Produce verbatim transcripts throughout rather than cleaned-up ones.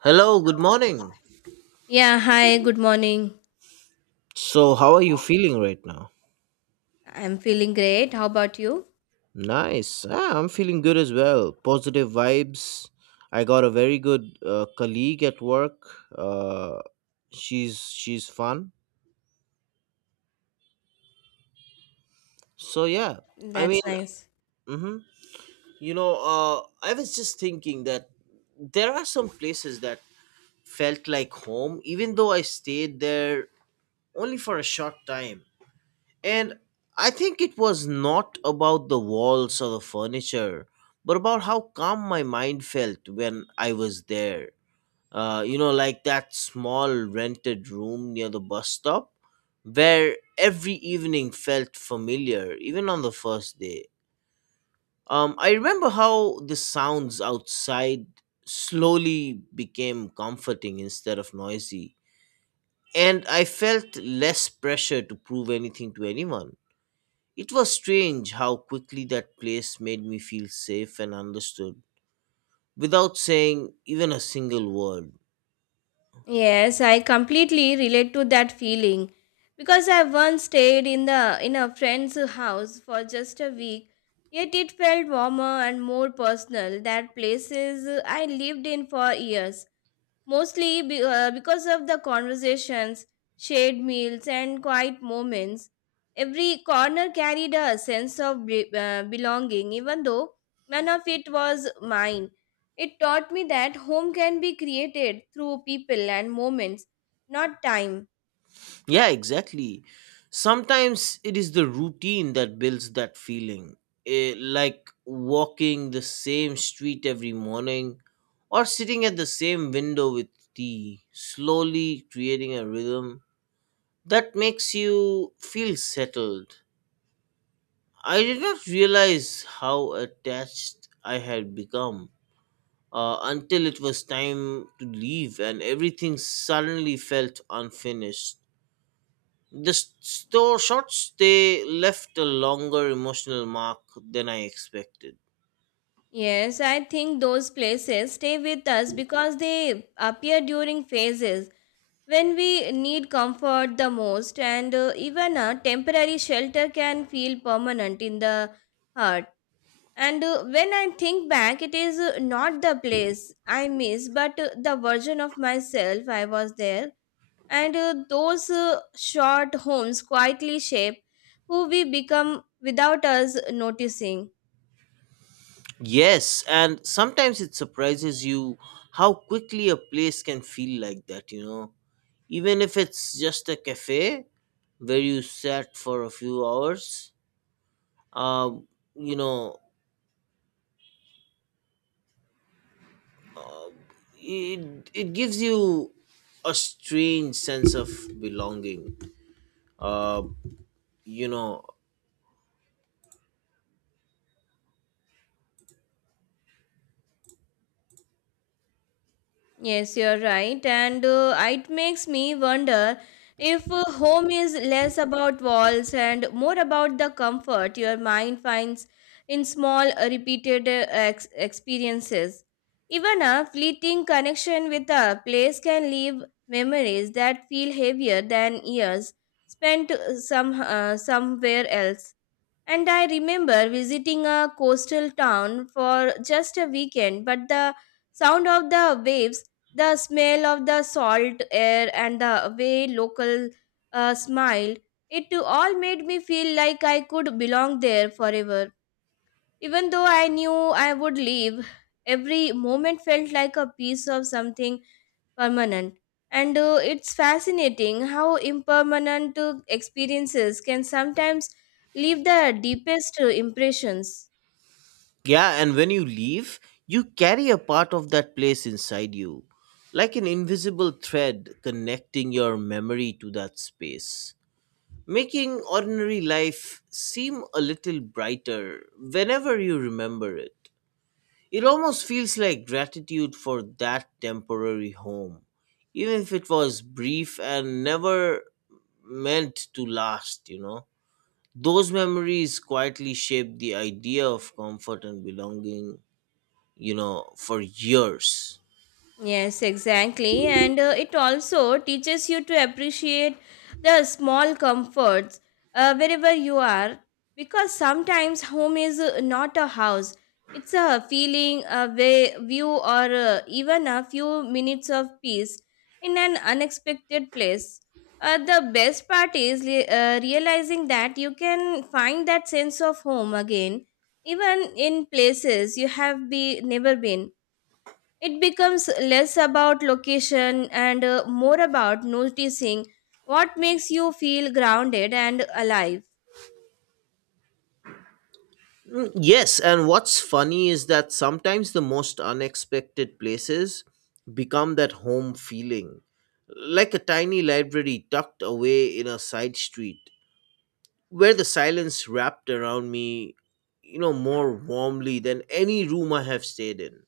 Hello, good morning. Yeah, hi, good morning. So, how are you feeling right now? I'm feeling great. How about you? Nice. Ah, I'm feeling good as well. Positive vibes. I got a very good uh, colleague at work. Uh, she's she's fun. So yeah, I mean, That's nice. hmm you know, uh, I was just thinking that there are some places that felt like home, even though I stayed there only for a short time. And I think it was not about the walls or the furniture, but about how calm my mind felt when I was there. Uh, you know, like that small rented room near the bus stop where every evening felt familiar, even on the first day. Um, I remember how the sounds outside slowly became comforting instead of noisy, and I felt less pressure to prove anything to anyone. It was strange how quickly that place made me feel safe and understood without saying even a single word. Yes, I completely relate to that feeling because I once stayed in the in a friend's house for just a week. Yet it felt warmer and more personal than places I lived in for years. Mostly be, uh, because of the conversations, shared meals, and quiet moments, every corner carried a sense of be- uh, belonging, even though none of it was mine. It taught me that home can be created through people and moments, not time. Yeah, exactly. Sometimes it is the routine that builds that feeling, eh, like walking the same street every morning or sitting at the same window with tea, slowly creating a rhythm that makes you feel settled. I did not realize how attached I had become uh, until it was time to leave and everything suddenly felt unfinished. The s- store short stay left a longer emotional mark than I expected. Yes, I think those places stay with us because they appear during phases when we need comfort the most, and uh, even a temporary shelter can feel permanent in the heart. And uh, when I think back, it is uh, not the place I miss but uh, the version of myself I was there. And uh, those uh, short homes quietly shape who we become without us noticing. Yes, and sometimes it surprises you how quickly a place can feel like that, you know. Even if it's just a cafe where you sat for a few hours, uh, you know, it, it gives you a strange sense of belonging. uh you know Yes, you're right. And uh, it makes me wonder if uh, home is less about walls and more about the comfort your mind finds in small, uh, repeated uh, ex- experiences. Even a fleeting connection with a place can leave memories that feel heavier than years spent uh, some, uh, somewhere else. And I remember visiting a coastal town for just a weekend, but the sound of the waves, the smell of the salt air, and the way local uh, smiled, it too all made me feel like I could belong there forever. Even though I knew I would leave, every moment felt like a piece of something permanent. And uh, it's fascinating how impermanent uh, experiences can sometimes leave the deepest uh, impressions. yeah, and when you leave, you carry a part of that place inside you, like an invisible thread connecting your memory to that space, making ordinary life seem a little brighter whenever you remember it. It almost feels like gratitude for that temporary home, even if it was brief and never meant to last you know Those memories quietly shaped the idea of comfort and belonging, you know, for years. Yes, exactly. And uh, it also teaches you to appreciate the small comforts uh, wherever you are, because sometimes home is uh, not a house. It's a feeling, a way, view, or uh, even a few minutes of peace in an unexpected place. Uh, the best part is re- uh, realizing that you can find that sense of home again, even in places you have be- never been. It becomes less about location and uh, more about noticing what makes you feel grounded and alive. Mm, yes, and what's funny is that sometimes the most unexpected places become that home feeling, like a tiny library tucked away in a side street, where the silence wrapped around me, you know, more warmly than any room I have stayed in.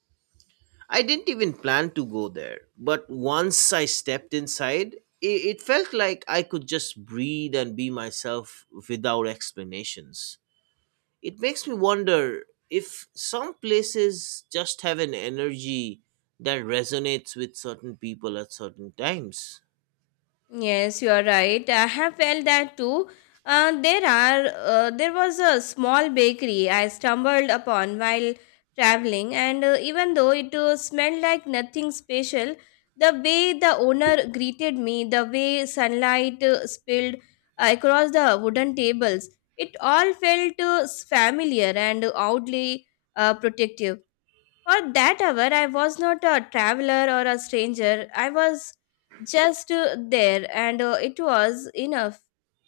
I didn't even plan to go there, but once I stepped inside, it, it felt like I could just breathe and be myself without explanations. It makes me wonder if some places just have an energy that resonates with certain people at certain times. Yes, you are right. I have felt that too. Uh, there are uh, there was a small bakery I stumbled upon while traveling, and uh, even though it uh, smelled like nothing special, the way the owner greeted me, the way sunlight uh, spilled uh, across the wooden tables, it all felt uh, familiar and oddly uh, protective. For that hour, I was not a traveler or a stranger. I was just uh, there, and uh, it was enough.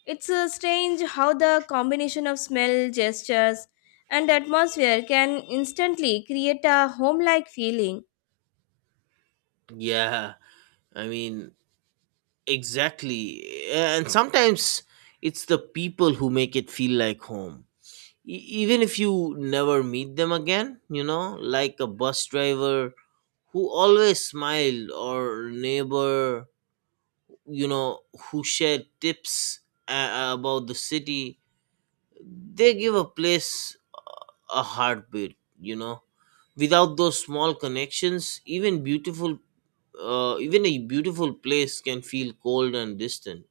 It's uh, strange how the combination of smell, gestures, and atmosphere can instantly create a home like feeling. Yeah, I mean, exactly. And sometimes it's the people who make it feel like home. E- Even if you never meet them again, you know, like a bus driver who always smiled, or neighbor, you know, who shared tips uh, about the city, they give a place a heartbeat, you know. Without those small connections, even beautiful uh, even a beautiful place can feel cold and distant.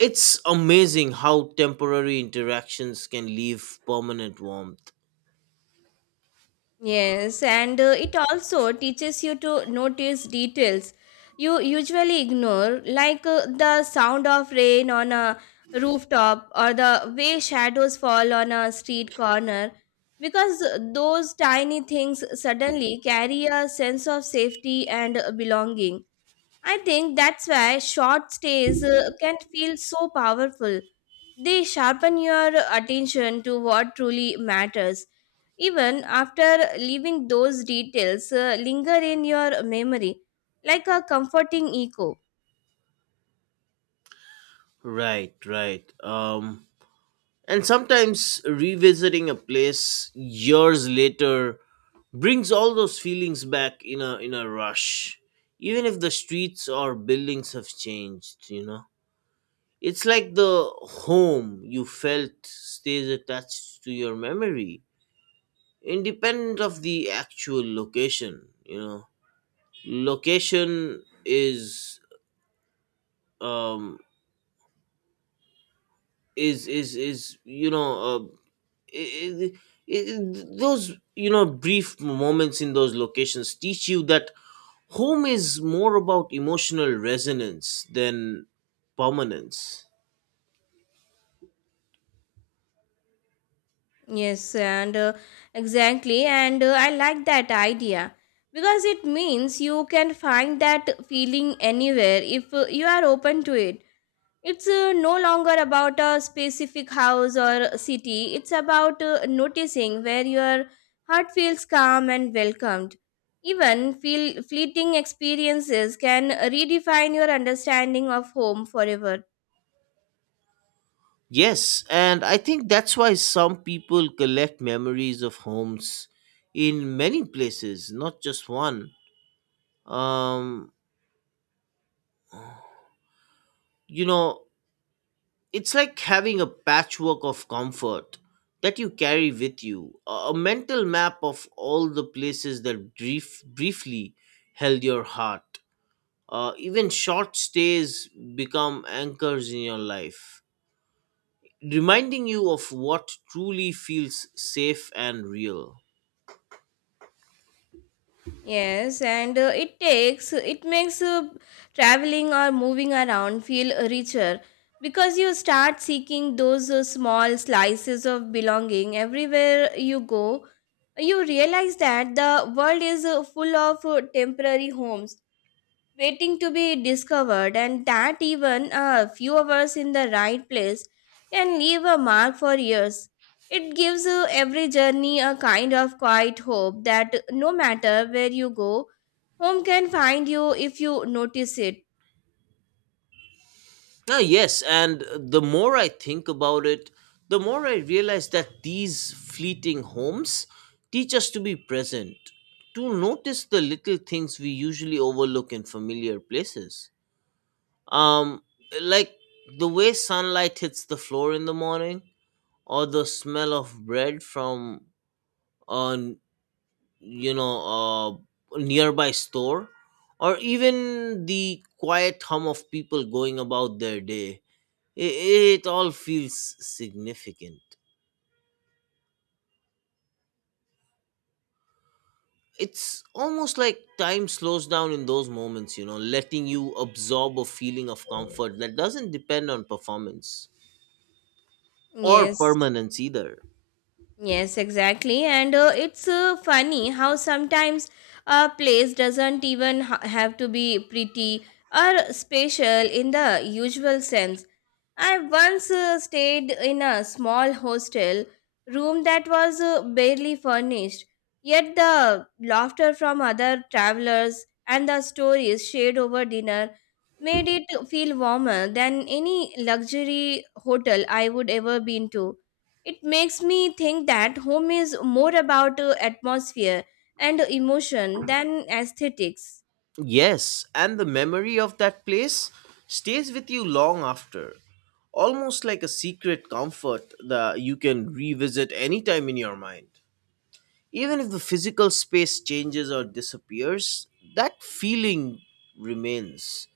It's amazing how temporary interactions can leave permanent warmth. Yes, and uh, it also teaches you to notice details you usually ignore, like uh, the sound of rain on a rooftop or the way shadows fall on a street corner, because those tiny things suddenly carry a sense of safety and uh, belonging. I think that's why short stays uh, can feel so powerful. They sharpen your attention to what truly matters. Even after leaving, those details, uh, linger in your memory like a comforting echo. Right, right. Um, and sometimes revisiting a place years later brings all those feelings back in a in a rush, even if the streets or buildings have changed. You know, it's like the home you felt stays attached to your memory, independent of the actual location. You know, location is um is is is you know uh, I- I- those you know brief moments in those locations teach you that home is more about emotional resonance than permanence. Yes, and uh, exactly, and uh, I like that idea because it means you can find that feeling anywhere if uh, you are open to it. It's uh, no longer about a specific house or city. It's about uh, noticing where your heart feels calm and welcomed. Even feel fleeting experiences can redefine your understanding of home forever. Yes, and I think that's why some people collect memories of homes in many places, not just one. um you know It's like having a patchwork of comfort that you carry with you, a a mental map of all the places that brief, briefly held your heart. Uh, even short stays become anchors in your life, reminding you of what truly feels safe and real. Yes, and uh, it takes it makes uh, traveling or moving around feel richer because you start seeking those uh, small slices of belonging everywhere you go. You realize that the world is uh, full of uh, temporary homes waiting to be discovered, and that even a few hours in the right place can leave a mark for years. It gives uh, every journey a kind of quiet hope that no matter where you go, home can find you if you notice it. Ah, yes, and the more I think about it, the more I realize that these fleeting homes teach us to be present, to notice the little things we usually overlook in familiar places. Um, like the way sunlight hits the floor in the morning, or the smell of bread from a you know a nearby store, or even the quiet hum of people going about their day, it all feels significant. It's almost like time slows down in those moments, you know, letting you absorb a feeling of comfort that doesn't depend on performance or Yes. permanence either. Yes, exactly. And uh, it's uh, funny how sometimes a place doesn't even ha- have to be pretty or special in the usual sense. I once uh, stayed in a small hostel room that was uh, barely furnished, yet the laughter from other travelers and the stories shared over dinner made it feel warmer than any luxury hotel I would ever been to. It makes me think that home is more about uh, atmosphere and emotion than aesthetics. Yes, and the memory of that place stays with you long after, almost like a secret comfort that you can revisit anytime in your mind. Even if the physical space changes or disappears, that feeling remains,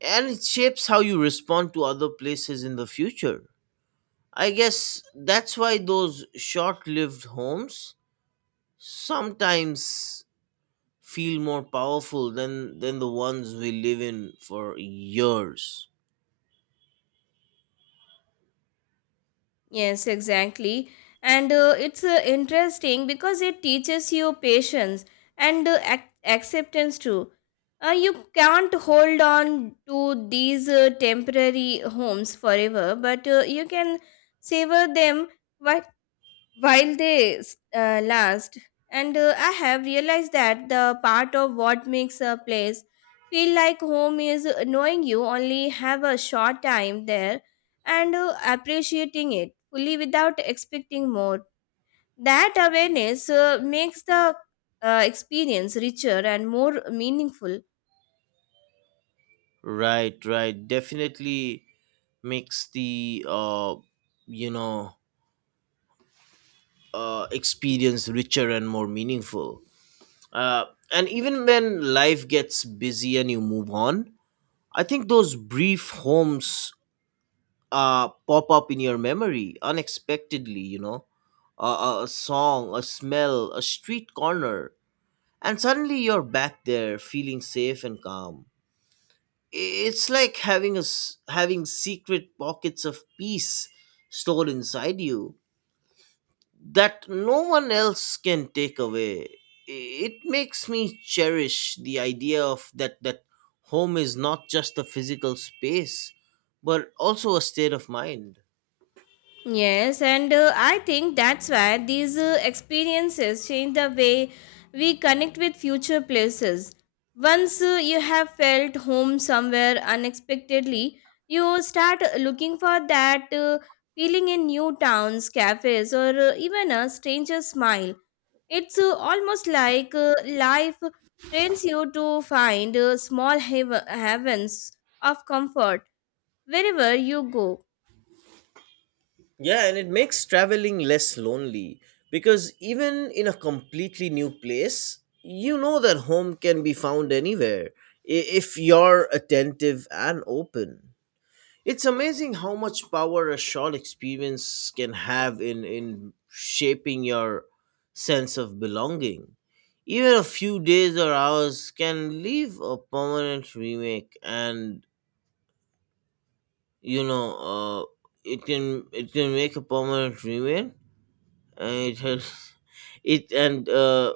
and it shapes how you respond to other places in the future. I guess that's why those short lived homes sometimes feel more powerful than, than the ones we live in for years. Yes, exactly. And uh, it's uh, interesting because it teaches you patience and uh, ac- acceptance too. Uh, you can't hold on to these uh, temporary homes forever, but uh, you can savor them while while they s- uh, last. And uh, I have realized that the part of what makes a place feel like home is knowing you only have a short time there, and uh, appreciating it fully without expecting more. That awareness uh, makes the uh, experience richer and more meaningful. Right, right. Definitely makes the, uh, you know, uh, experience richer and more meaningful. Uh, and even when life gets busy and you move on, I think those brief homes uh, pop up in your memory unexpectedly, you know, uh, a a song, a smell, a street corner, and suddenly you're back there feeling safe and calm. It's like having a, s- having secret pockets of peace stored inside you that no one else can take away. It makes me cherish the idea of that that home is not just a physical space, but also a state of mind. Yes, and uh, I think that's why these uh, experiences change the way we connect with future places. Once uh, you have felt home somewhere unexpectedly, you start looking for that uh, feeling in new towns, cafes, or uh, even a stranger's smile. It's uh, almost like uh, life trains you to find uh, small hav- heavens of comfort wherever you go. Yeah, and it makes traveling less lonely because even in a completely new place, you know that home can be found anywhere i- if you're attentive and open. It's amazing how much power a short experience can have in, in shaping your sense of belonging. Even a few days or hours can leave a permanent remake, and you know uh, it can, it can make a permanent remake. Uh, it has- it and uh,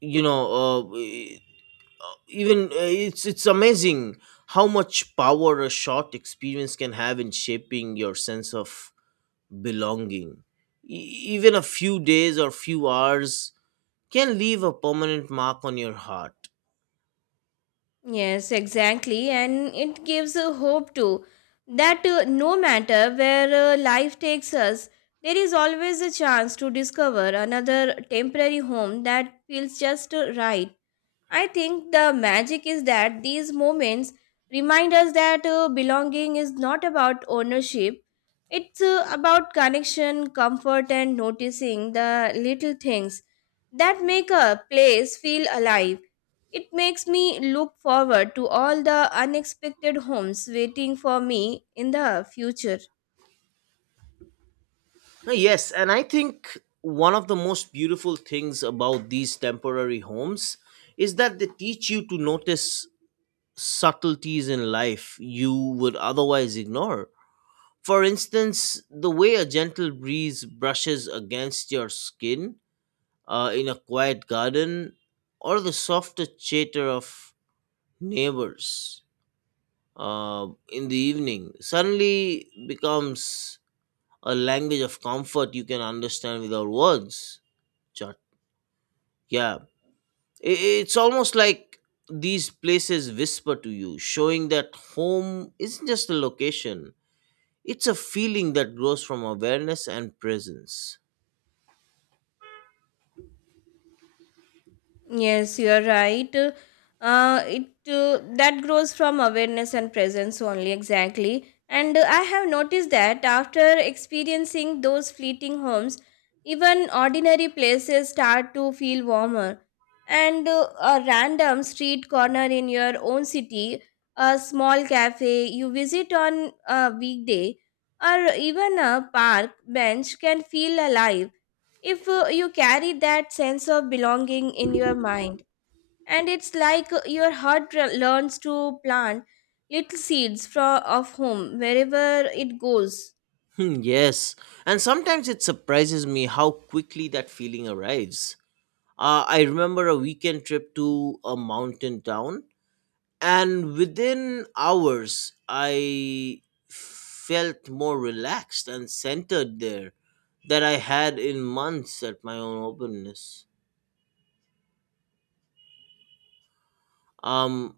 you know uh, e- even uh, it's it's amazing how much power a short experience can have in shaping your sense of belonging. E- even a few days or few hours can leave a permanent mark on your heart. Yes, exactly. And it gives a hope too that uh, no matter where uh, life takes us, there is always a chance to discover another temporary home that feels just uh, right. I think the magic is that these moments remind us that uh, belonging is not about ownership, it's uh, about connection, comfort, and noticing the little things that make a place feel alive. It makes me look forward to all the unexpected homes waiting for me in the future. Uh, yes, and I think one of the most beautiful things about these temporary homes is that they teach you to notice subtleties in life you would otherwise ignore. For instance, the way a gentle breeze brushes against your skin uh, in a quiet garden, or the softer chatter of neighbors uh, in the evening, suddenly becomes a language of comfort you can understand without words. Chut. Yeah, I- it's almost like these places whisper to you, showing that home isn't just a location, it's a feeling that grows from awareness and presence. Yes, you are right. Uh, it uh, that grows from awareness and presence only, exactly. And uh, I have noticed that after experiencing those fleeting homes, even ordinary places start to feel warmer. And uh, a random street corner in your own city, a small cafe you visit on a weekday, or even a park bench can feel alive if uh, you carry that sense of belonging in your mind. And it's like uh, your heart re- learns to plant little seeds from of home wherever it goes. Hmm, yes, and sometimes it surprises me how quickly that feeling arrives. Uh, I remember a weekend trip to a mountain town, and within hours, I felt more relaxed and centered there that I had in months at my own openness. Um,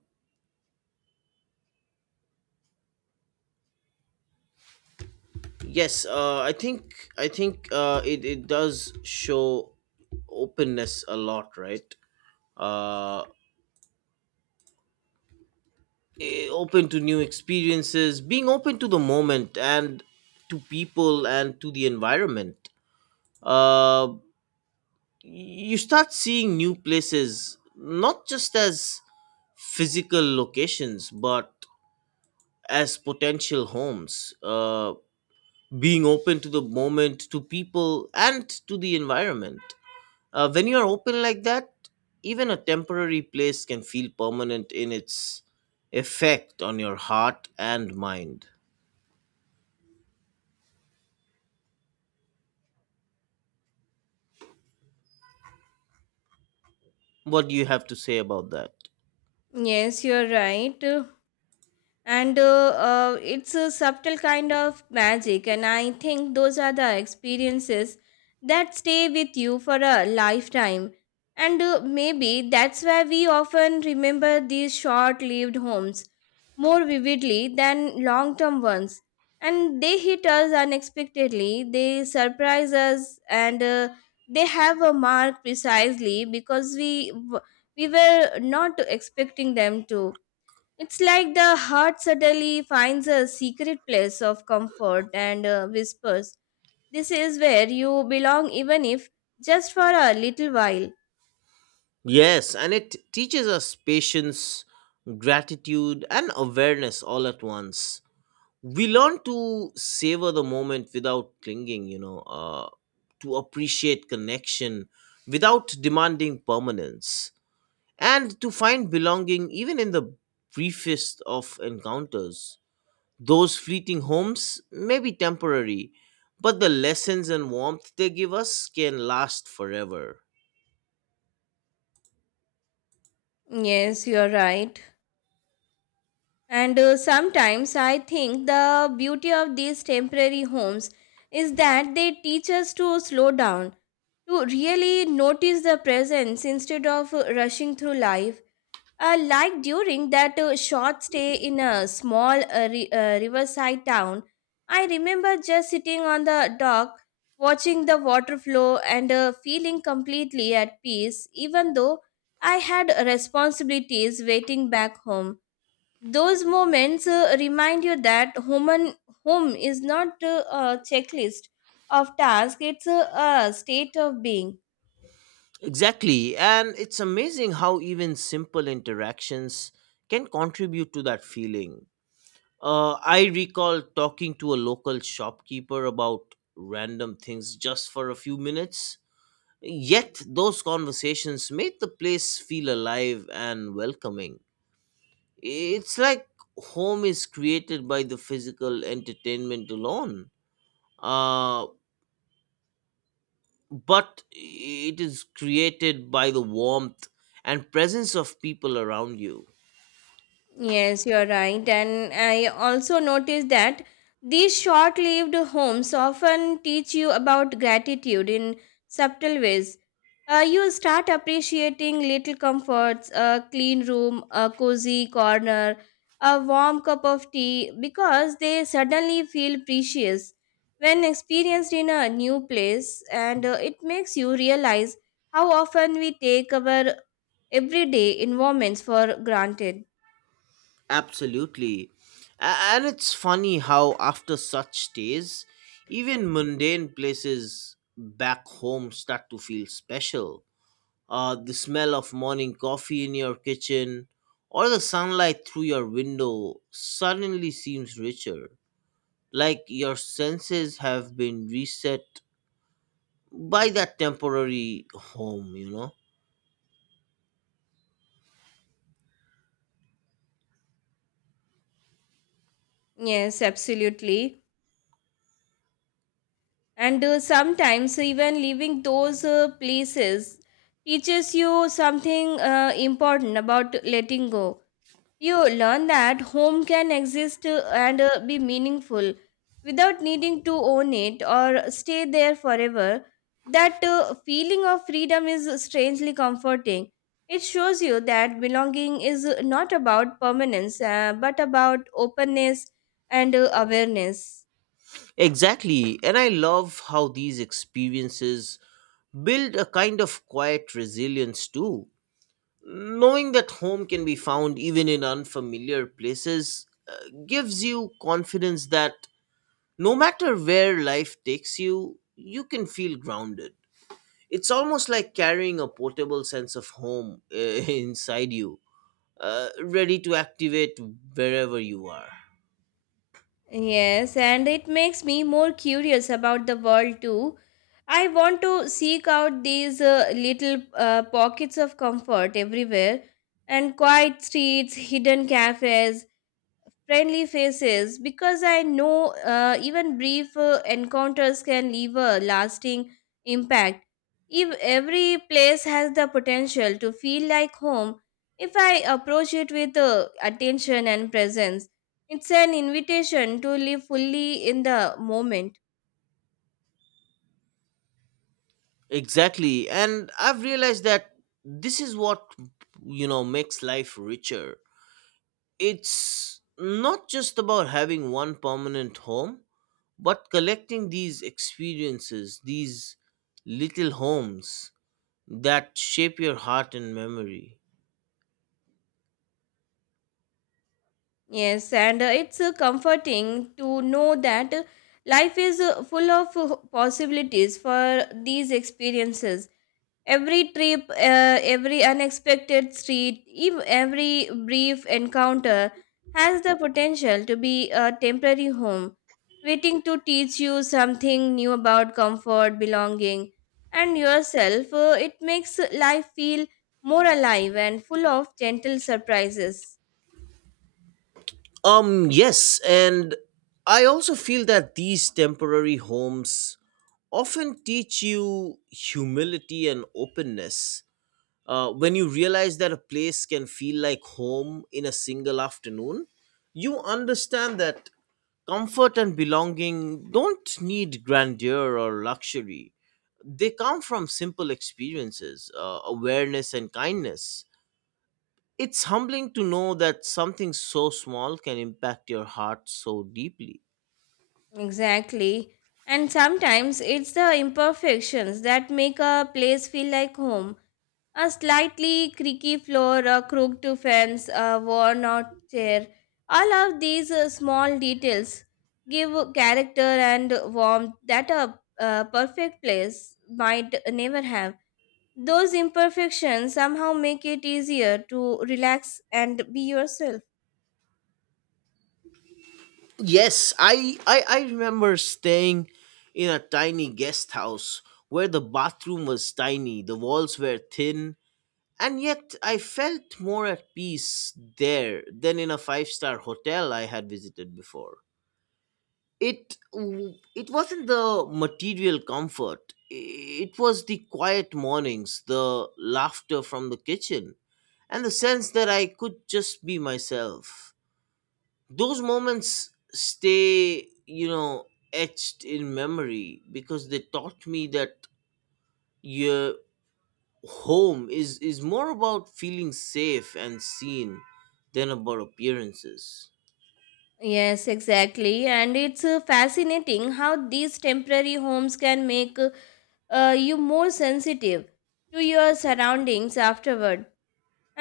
yes, uh, I think I think uh, it it does show openness a lot, right? Uh, eh, Open to new experiences, being open to the moment and to people and to the environment. Uh, you start seeing new places not just as physical locations but as potential homes. Uh, being open to the moment, to people, and to the environment. Uh, when you are open like that, even a temporary place can feel permanent in its effect on your heart and mind. What do you have to say about that? Yes, you're right, and uh, uh, it's a subtle kind of magic, and I think those are the experiences that stay with you for a lifetime. And uh, maybe that's why we often remember these short-lived homes more vividly than long-term ones. And they hit us unexpectedly, they surprise us, and uh, they have a mark precisely because we we were not expecting them to. It's like the heart suddenly finds a secret place of comfort and uh, whispers, "This is where you belong, even if just for a little while." Yes, and it teaches us patience, gratitude, and awareness all at once. We learn to savor the moment without clinging, you know, uh, to appreciate connection without demanding permanence, and to find belonging even in the briefest of encounters. Those fleeting homes may be temporary, but the lessons and warmth they give us can last forever. Yes, you're right. And uh, sometimes I think the beauty of these temporary homes is that they teach us to slow down, to really notice the presence instead of uh, rushing through life. Uh, like during that uh, short stay in a small uh, ri- uh, riverside town, I remember just sitting on the dock, watching the water flow and uh, feeling completely at peace, even though I had responsibilities waiting back home. Those moments uh, remind you that human home is not uh, a checklist of tasks, it's a, a state of being. Exactly. And it's amazing how even simple interactions can contribute to that feeling. Uh, I recall talking to a local shopkeeper about random things just for a few minutes. Yet, those conversations made the place feel alive and welcoming. It's like home is created by the physical entertainment alone. Uh, but it is created by the warmth and presence of people around you. Yes, you're right. And I also noticed that these short lived homes often teach you about gratitude in subtle ways. Uh, you start appreciating little comforts, a clean room, a cozy corner, a warm cup of tea, because they suddenly feel precious when experienced in a new place. And uh, it makes you realize how often we take our everyday environments for granted. Absolutely. A- And it's funny how, after such days, even mundane places back home start to feel special. Uh, the smell of morning coffee in your kitchen or the sunlight through your window suddenly seems richer. Like your senses have been reset by that temporary home, you know? Yes, absolutely. And uh, sometimes even leaving those uh, places teaches you something uh, important about letting go. You learn that home can exist uh, and uh, be meaningful without needing to own it or stay there forever. That uh, feeling of freedom is strangely comforting. It shows you that belonging is not about permanence, uh, but about openness and uh, awareness. Exactly. And I love how these experiences build a kind of quiet resilience too. Knowing that home can be found even in unfamiliar places uh, gives you confidence that no matter where life takes you, you can feel grounded. It's almost like carrying a portable sense of home uh, inside you, uh, ready to activate wherever you are. Yes, and it makes me more curious about the world too. I want to seek out these uh, little uh, pockets of comfort everywhere, and quiet streets, hidden cafes, friendly faces, because I know uh, even brief uh, encounters can leave a lasting impact. If every place has the potential to feel like home, if I approach it with uh, attention and presence, it's an invitation to live fully in the moment. Exactly. And I've realized that this is what, you know, makes life richer. It's not just about having one permanent home, but collecting these experiences, these little homes that shape your heart and memory. Yes, and uh, it's uh, comforting to know that uh, life is uh, full of uh, possibilities for these experiences. Every trip, uh, every unexpected street, ev- every brief encounter, has the potential to be a temporary home, waiting to teach you something new about comfort, belonging, and yourself. Uh, it makes life feel more alive and full of gentle surprises. Um, yes. And I also feel that these temporary homes often teach you humility and openness uh, when you realize that a place can feel like home in a single afternoon, you understand that comfort and belonging don't need grandeur or luxury. They come from simple experiences, uh, awareness, and kindness. It's humbling to know that something so small can impact your heart so deeply. Exactly. And sometimes it's the imperfections that make a place feel like home. A slightly creaky floor, a crooked fence, a worn out chair. All of these uh, small details give character and warmth that a uh, perfect place might never have. Those imperfections somehow make it easier to relax and be yourself. Yes, I, I, I remember staying in a tiny guest house where the bathroom was tiny, the walls were thin, and yet, I felt more at peace there than in a five star hotel I had visited before. It, w- it wasn't the material comfort, it was the quiet mornings, the laughter from the kitchen, and the sense that I could just be myself. Those moments stay, you know, etched in memory because they taught me that you home is is more about feeling safe and seen than about appearances. Yes, exactly. And it's uh, fascinating how these temporary homes can make uh, you more sensitive to your surroundings afterward.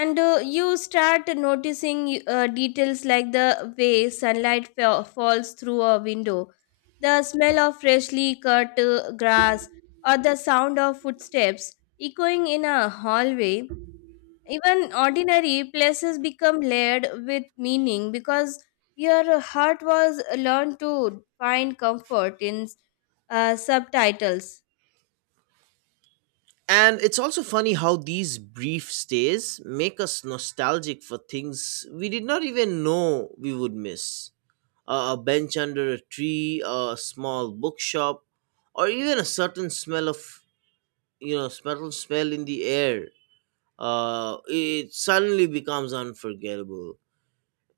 and uh, you start noticing uh, details like the way sunlight fa- falls through a window, the smell of freshly cut uh, grass, or the sound of footsteps echoing in a hallway. Even ordinary places become layered with meaning because your heart was learned to find comfort in uh, subtitles. And it's also funny how these brief stays make us nostalgic for things we did not even know we would miss. A a bench under a tree, a small bookshop, or even a certain smell of you know smell smell in the air. Uh, it suddenly becomes unforgettable.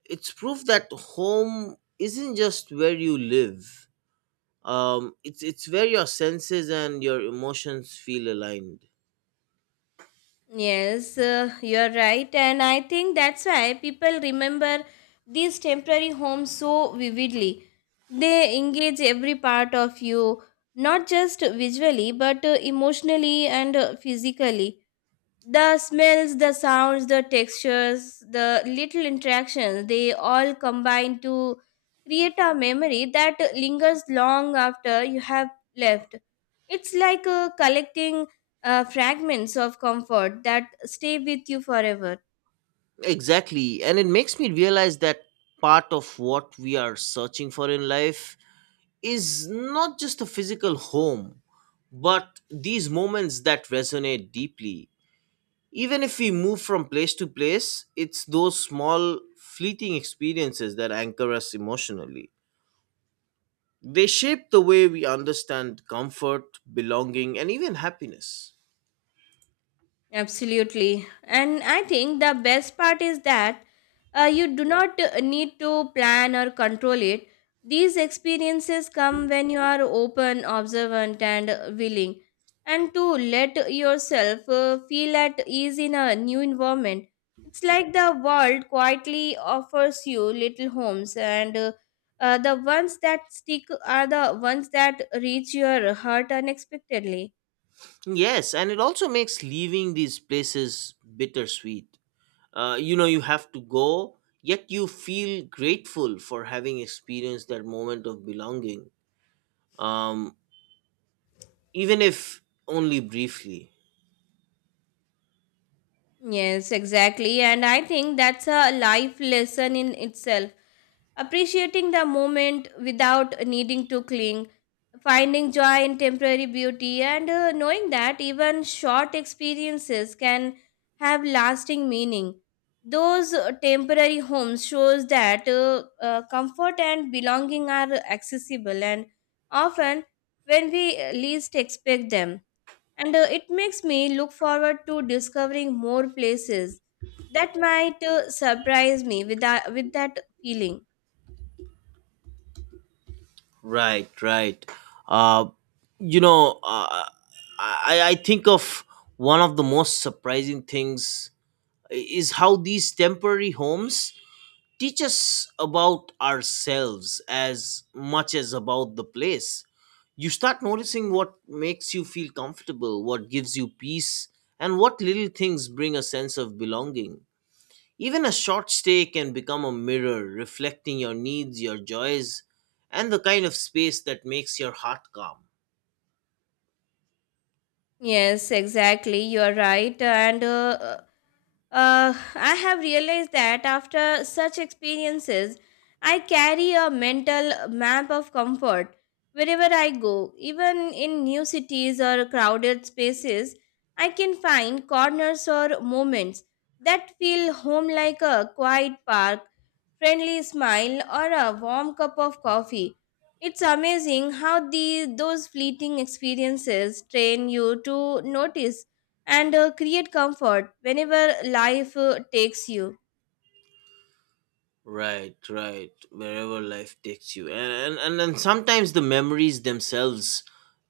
It's proof that home isn't just where you live. Um it's it's where your senses and your emotions feel aligned. Yes, uh, you're right. And I think that's why people remember these temporary homes so vividly. They engage every part of you, not just visually, but uh, emotionally and uh, physically. The smells, the sounds, the textures, the little interactions, they all combine to create a memory that lingers long after you have left. It's like uh, collecting uh, fragments of comfort that stay with you forever. Exactly. And it makes me realize that part of what we are searching for in life is not just a physical home, but these moments that resonate deeply. Even if we move from place to place, it's those small fleeting experiences that anchor us emotionally. They shape the way we understand comfort, belonging, and even happiness. Absolutely. And I think the best part is that uh, you do not uh, need to plan or control it. These experiences come when you are open, observant, and uh, willing. And to let yourself uh, feel at ease in a new environment. It's like the world quietly offers you little homes, and uh, uh, the ones that stick are the ones that reach your heart unexpectedly. Yes, and it also makes leaving these places bittersweet. Uh, you know, you have to go, yet you feel grateful for having experienced that moment of belonging, um, even if only briefly. Yes, exactly. And I think that's a life lesson in itself. Appreciating the moment without needing to cling, finding joy in temporary beauty, and uh, knowing that even short experiences can have lasting meaning. Those uh, temporary homes shows that uh, uh, comfort and belonging are accessible, and often when we least expect them. And uh, it makes me look forward to discovering more places that might uh, surprise me with that, with that feeling. Right, right. Uh, you know, uh, I, I think of one of the most surprising things is how these temporary homes teach us about ourselves as much as about the place. You start noticing what makes you feel comfortable, what gives you peace, and what little things bring a sense of belonging. Even a short stay can become a mirror reflecting your needs, your joys, and the kind of space that makes your heart calm. Yes, exactly, you are right. And uh, uh, I have realized that after such experiences, I carry a mental map of comfort wherever I go. Even in new cities or crowded spaces, I can find corners or moments that feel home, like a quiet park, friendly smile, or a warm cup of coffee. It's amazing how the, those fleeting experiences train you to notice and uh, create comfort whenever life uh, takes you. Right, right. Wherever life takes you. And and, and then sometimes the memories themselves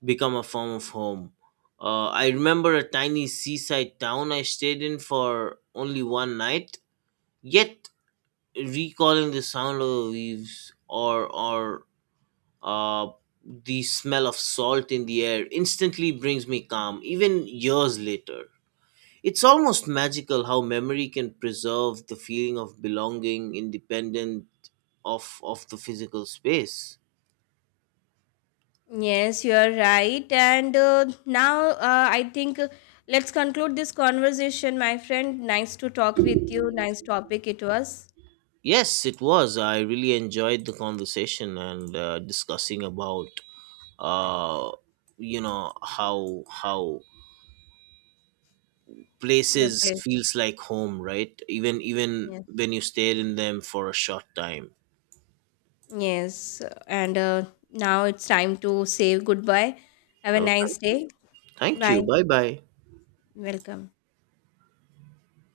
become a form of home. Uh, I remember a tiny seaside town I stayed in for only one night, yet recalling the sound of the leaves or or uh the smell of salt in the air instantly brings me calm, even years later. It's almost magical how memory can preserve the feeling of belonging, independence of of the physical space. Yes, you are right. And uh, now uh, I think uh, let's conclude this conversation, my friend. Nice to talk with you. Nice topic it was. Yes, it was. I really enjoyed the conversation and uh, discussing about uh you know how how The places place. feels like home, right? Even even Yes. when you stayed in them for a short time. Yes. And uh, now it's time to say goodbye. Have a Well, nice thank you. day. Thank Bye. you. Bye bye. Welcome.